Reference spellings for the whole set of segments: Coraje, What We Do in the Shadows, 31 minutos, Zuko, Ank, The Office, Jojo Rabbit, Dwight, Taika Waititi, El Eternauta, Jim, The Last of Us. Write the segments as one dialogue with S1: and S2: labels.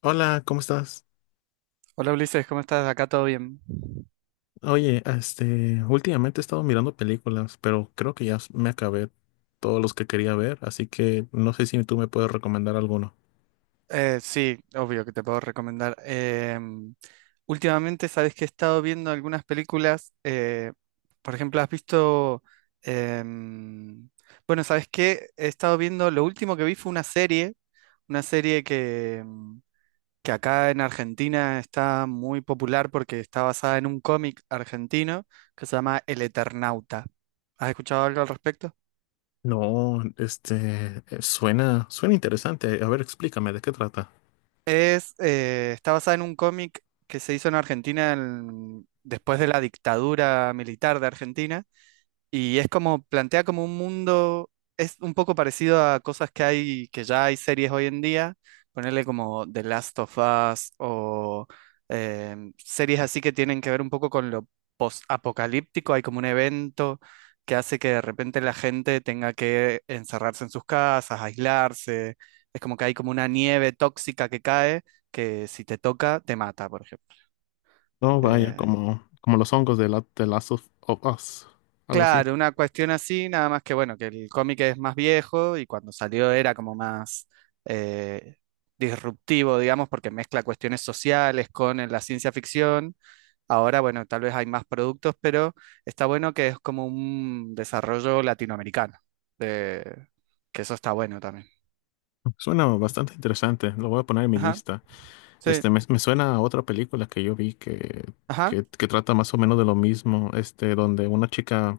S1: Hola, ¿cómo estás?
S2: Hola Ulises, ¿cómo estás? ¿Acá todo bien?
S1: Oye, últimamente he estado mirando películas, pero creo que me acabé todos los que quería ver, así que no sé si tú me puedes recomendar alguno.
S2: Sí, obvio que te puedo recomendar. Últimamente, sabes que he estado viendo algunas películas. Por ejemplo, has visto. em, bueno, sabes que he estado viendo. Lo último que vi fue una serie. Una serie que que acá en Argentina está muy popular porque está basada en un cómic argentino que se llama El Eternauta. ¿Has escuchado algo al respecto?
S1: No, suena interesante. A ver, explícame, ¿de qué trata?
S2: Está basada en un cómic que se hizo en Argentina después de la dictadura militar de Argentina. Y es como, plantea como un mundo, es un poco parecido a cosas que hay, que ya hay series hoy en día, ponerle como The Last of Us o series así que tienen que ver un poco con lo post-apocalíptico, hay como un evento que hace que de repente la gente tenga que encerrarse en sus casas, aislarse, es como que hay como una nieve tóxica que cae, que si te toca, te mata, por ejemplo.
S1: No, vaya,
S2: Eh,
S1: como los hongos de la, The Last of Us, algo así.
S2: Claro, una cuestión así, nada más que bueno, que el cómic es más viejo y cuando salió era como más eh, disruptivo, digamos, porque mezcla cuestiones sociales con la ciencia ficción. Ahora, bueno, tal vez hay más productos, pero está bueno que es como un desarrollo latinoamericano, de- que eso está bueno también.
S1: Suena bastante interesante, lo voy a poner en mi
S2: Ajá,
S1: lista.
S2: sí,
S1: Este, me suena a otra película que
S2: ajá,
S1: que trata más o menos de lo mismo, este, donde una chica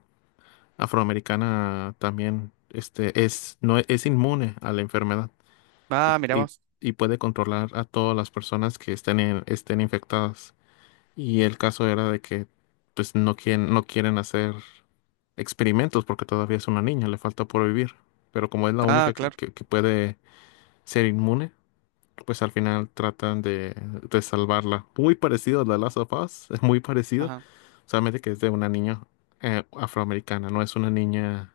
S1: afroamericana también este, es, no, es inmune a la enfermedad
S2: ah,
S1: y, y-
S2: miramos,
S1: y puede controlar a todas las personas que estén infectadas. Y el caso era de que pues, no quieren hacer experimentos porque todavía es una niña, le falta por vivir. Pero como es la
S2: ah,
S1: única
S2: claro,
S1: que puede ser inmune, pues al final tratan de salvarla. Muy parecido a The Last of Us, es muy parecido,
S2: ajá,
S1: solamente que es de una niña afroamericana, no es una niña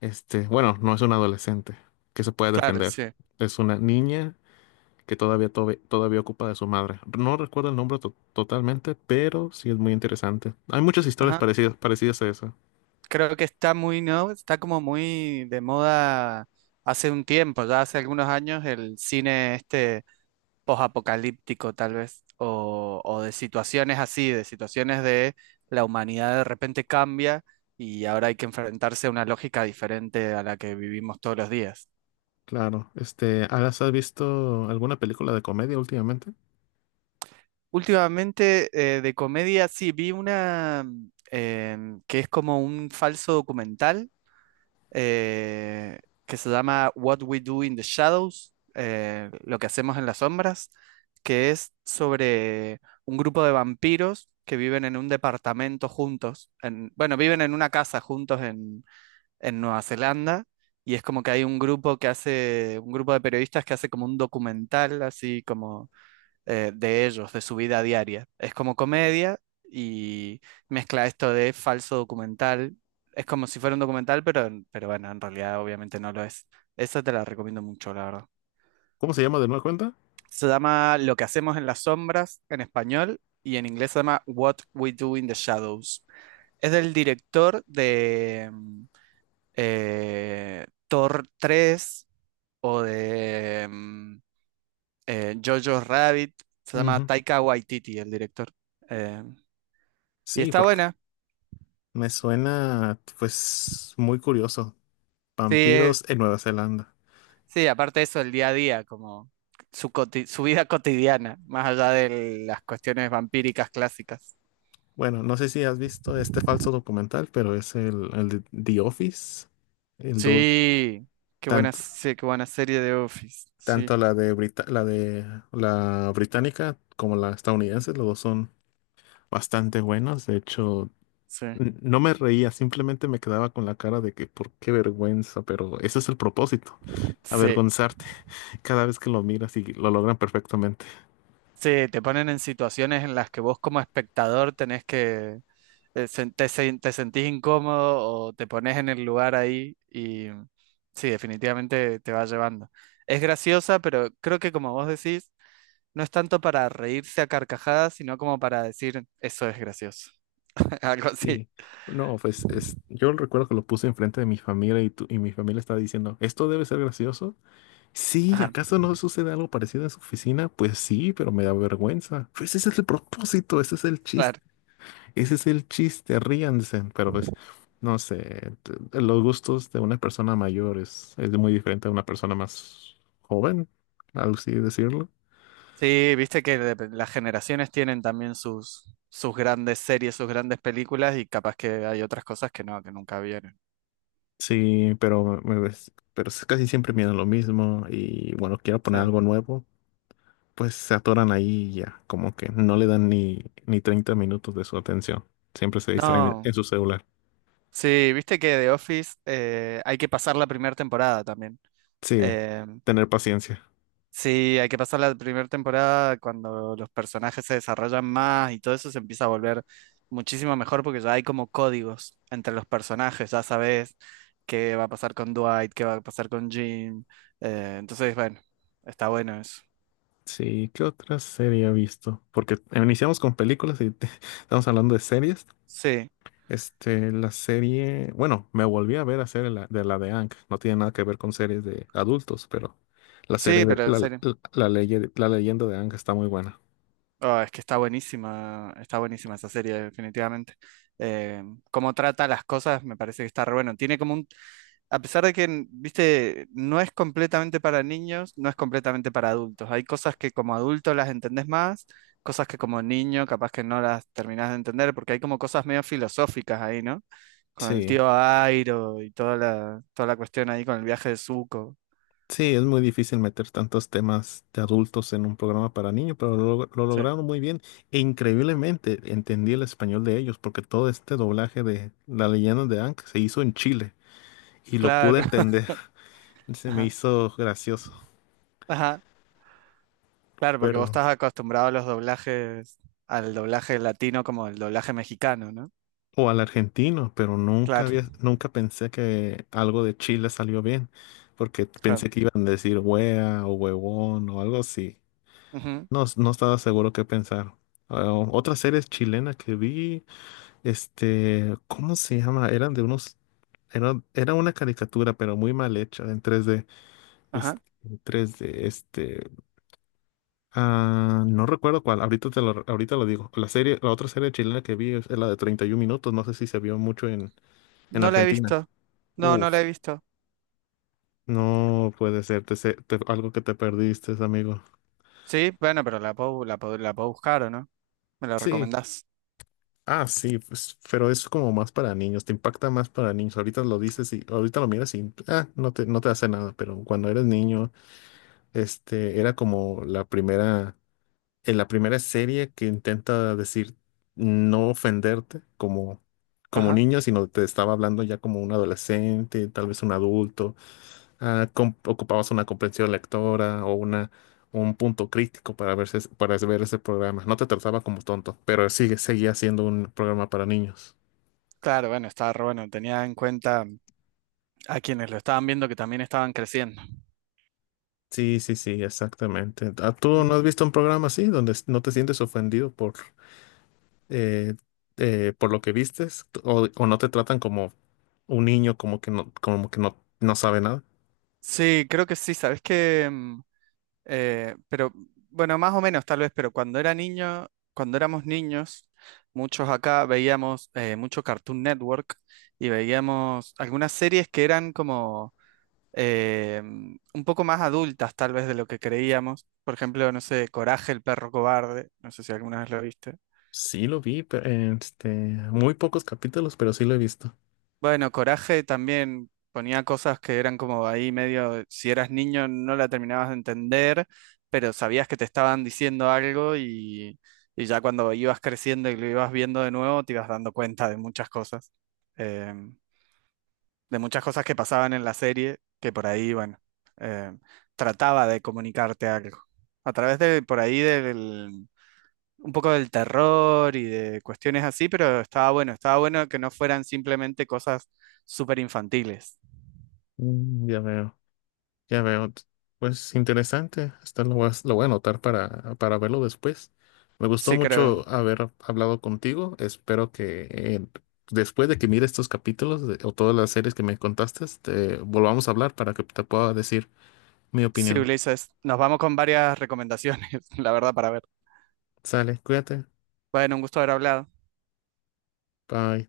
S1: no es una adolescente que se puede
S2: claro,
S1: defender.
S2: sí,
S1: Es una niña que todavía ocupa de su madre. No recuerdo el nombre totalmente, pero sí es muy interesante. Hay muchas historias
S2: ajá.
S1: parecidas a esa.
S2: Creo que está muy, ¿no? Está como muy de moda hace un tiempo, ya hace algunos años, el cine este posapocalíptico tal vez, o de situaciones así, de situaciones de la humanidad de repente cambia y ahora hay que enfrentarse a una lógica diferente a la que vivimos todos los días.
S1: Claro. Este, ¿has visto alguna película de comedia últimamente?
S2: Últimamente, de comedia, sí, vi una que es como un falso documental eh, que se llama What We Do in the Shadows, lo que hacemos en las sombras, que es sobre un grupo de vampiros que viven en un departamento juntos, bueno, viven en una casa juntos en Nueva Zelanda, y es como que hay un grupo que hace, un grupo de periodistas que hace como un documental, así como de ellos, de su vida diaria. Es como comedia y mezcla esto de falso documental. Es como si fuera un documental, pero bueno, en realidad obviamente no lo es. Esa te la recomiendo mucho, la verdad.
S1: ¿Cómo se llama de nueva cuenta?
S2: Se llama Lo que hacemos en las sombras en español y en inglés se llama What We Do in the Shadows. Es del director de Thor 3 o de Jojo Rabbit. Se llama
S1: Ujú.
S2: Taika Waititi, el director. Eh, Y
S1: Sí,
S2: está
S1: porque
S2: buena.
S1: me suena, pues, muy curioso.
S2: Sí,
S1: Vampiros en Nueva Zelanda.
S2: sí, aparte de eso, el día a día, como su vida cotidiana, más allá de las cuestiones vampíricas clásicas.
S1: Bueno, no sé si has visto este falso documental, pero es el de The Office. El,
S2: Sí, qué buena,
S1: Tanto,
S2: se- qué buena serie de Office. Sí,
S1: tanto la de la británica como la estadounidense, los dos son bastante buenos. De hecho,
S2: sí.
S1: no me reía, simplemente me quedaba con la cara de que por qué vergüenza, pero ese es el propósito,
S2: Sí,
S1: avergonzarte cada vez que lo miras y lo logran perfectamente.
S2: sí, te ponen en situaciones en las que vos como espectador tenés que te sentís incómodo o te pones en el lugar ahí y sí, definitivamente te va llevando. Es graciosa, pero creo que como vos decís no es tanto para reírse a carcajadas, sino como para decir, eso es gracioso. Algo así.
S1: Sí. No, pues es, yo recuerdo que lo puse enfrente de mi familia y mi familia estaba diciendo, ¿esto debe ser gracioso? Sí,
S2: Ajá,
S1: ¿acaso no sucede algo parecido en su oficina? Pues sí, pero me da vergüenza. Pues ese es el propósito, ese es el chiste.
S2: claro.
S1: Ese es el chiste, ríanse, pero pues, no sé, los gustos de una persona mayor es muy diferente a una persona más joven, algo así decirlo.
S2: Sí, viste que las generaciones tienen también sus, sus grandes series, sus grandes películas y capaz que hay otras cosas que no, que nunca vieron.
S1: Sí, pero, pero es casi siempre miran lo mismo y bueno, quiero poner
S2: Sí.
S1: algo nuevo, pues se atoran ahí y ya, como que no le dan ni 30 minutos de su atención, siempre se distraen
S2: No,
S1: en su celular.
S2: sí, viste que The Office hay que pasar la primera temporada también.
S1: Sí,
S2: Eh,
S1: tener paciencia.
S2: Sí, hay que pasar la primera temporada cuando los personajes se desarrollan más y todo eso se empieza a volver muchísimo mejor porque ya hay como códigos entre los personajes, ya sabes qué va a pasar con Dwight, qué va a pasar con Jim. Entonces, bueno, está bueno eso.
S1: Sí, ¿qué otra serie he visto? Porque iniciamos con películas y estamos hablando de series.
S2: Sí,
S1: Este, la serie, bueno, me volví a ver a serie la de Ank. No tiene nada que ver con series de adultos, pero la serie
S2: sí,
S1: de
S2: pero en serio.
S1: la leyenda de Ank está muy buena.
S2: Ah, es que está buenísima esa serie, definitivamente. Eh, Cómo trata las cosas, me parece que está re bueno. Tiene como un, a pesar de que, viste, no es completamente para niños, no es completamente para adultos. Hay cosas que como adulto las entendés más, cosas que como niño capaz que no las terminás de entender, porque hay como cosas medio filosóficas ahí, ¿no? Con el
S1: Sí,
S2: tío Airo y toda toda la cuestión ahí con el viaje de Zuko.
S1: sí, es muy difícil meter tantos temas de adultos en un programa para niños, pero lo
S2: Sí,
S1: lograron muy bien. E increíblemente entendí el español de ellos, porque todo este doblaje de la leyenda de Ank se hizo en Chile y lo pude
S2: claro.
S1: entender. Se me
S2: Ajá.
S1: hizo gracioso,
S2: Ajá, claro, porque vos
S1: pero
S2: estás acostumbrado a los doblajes, al doblaje latino como el doblaje mexicano, ¿no?
S1: o al argentino, pero
S2: Claro,
S1: nunca pensé que algo de Chile salió bien, porque
S2: claro.
S1: pensé que iban a decir wea o huevón o algo así.
S2: Ujú,
S1: No, no estaba seguro qué pensar. Ah, otra serie chilena que vi, este, ¿cómo se llama? Eran de unos, era una caricatura, pero muy mal hecha, en tres d es-
S2: ajá.
S1: este, ah, no recuerdo cuál, ahorita lo digo. La serie, la otra serie chilena que vi es la de 31 minutos, no sé si se vio mucho en
S2: No la he
S1: Argentina.
S2: visto. No, no
S1: Uf,
S2: la he visto.
S1: no puede ser, algo que te perdiste, amigo.
S2: Sí, bueno, pero la puedo, la puedo buscar, ¿o no? ¿Me la
S1: Sí,
S2: recomendás?
S1: ah, sí, pues, pero es como más para niños, te impacta más para niños. Ahorita lo dices y ahorita lo miras y ah, no te hace nada, pero cuando eres niño, era como en la primera serie que intenta decir no ofenderte como
S2: Ajá.
S1: niño, sino te estaba hablando ya como un adolescente, tal vez un adulto. Ah, ocupabas una comprensión lectora un punto crítico para verse, para ver ese programa. No te trataba como tonto, pero seguía siendo un programa para niños.
S2: Claro, bueno, estaba re bueno. Tenía en cuenta a quienes lo estaban viendo que también estaban creciendo.
S1: Sí, sí, sí, exactamente. Ah, ¿tú no
S2: Ujú.
S1: has visto un programa así donde no te sientes ofendido eh, por lo que vistes o no te tratan como un niño como que no, no sabe nada?
S2: Sí, creo que sí. ¿Sabes qué? Pero bueno, más o menos tal vez, cuando éramos niños, muchos acá veíamos mucho Cartoon Network y veíamos algunas series que eran como un poco más adultas tal vez de lo que creíamos. Por ejemplo, no sé, Coraje, el perro cobarde, no sé si alguna vez lo viste.
S1: Sí lo vi, pero, este, muy pocos capítulos, pero sí lo he visto.
S2: Bueno, Coraje también ponía cosas que eran como ahí medio, si eras niño no la terminabas de entender, pero sabías que te estaban diciendo algo y ya cuando ibas creciendo y lo ibas viendo de nuevo te ibas dando cuenta eh, de muchas cosas que pasaban en la serie, que por ahí, bueno, eh, trataba de comunicarte algo. A través de, por ahí del, un poco del terror y de cuestiones así, pero estaba bueno que no fueran simplemente cosas súper infantiles.
S1: Mm, ya veo. Ya veo, pues interesante. Hasta lo voy a anotar para verlo después. Me gustó
S2: Sí, creo.
S1: mucho haber hablado contigo. Espero que después de que mire estos capítulos o todas las series que me contaste, te volvamos a hablar para que te pueda decir mi
S2: Sí,
S1: opinión.
S2: Ulises, nos vamos con varias recomendaciones, la verdad, para ver.
S1: Sale, cuídate.
S2: Bueno, un gusto haber hablado.
S1: Bye.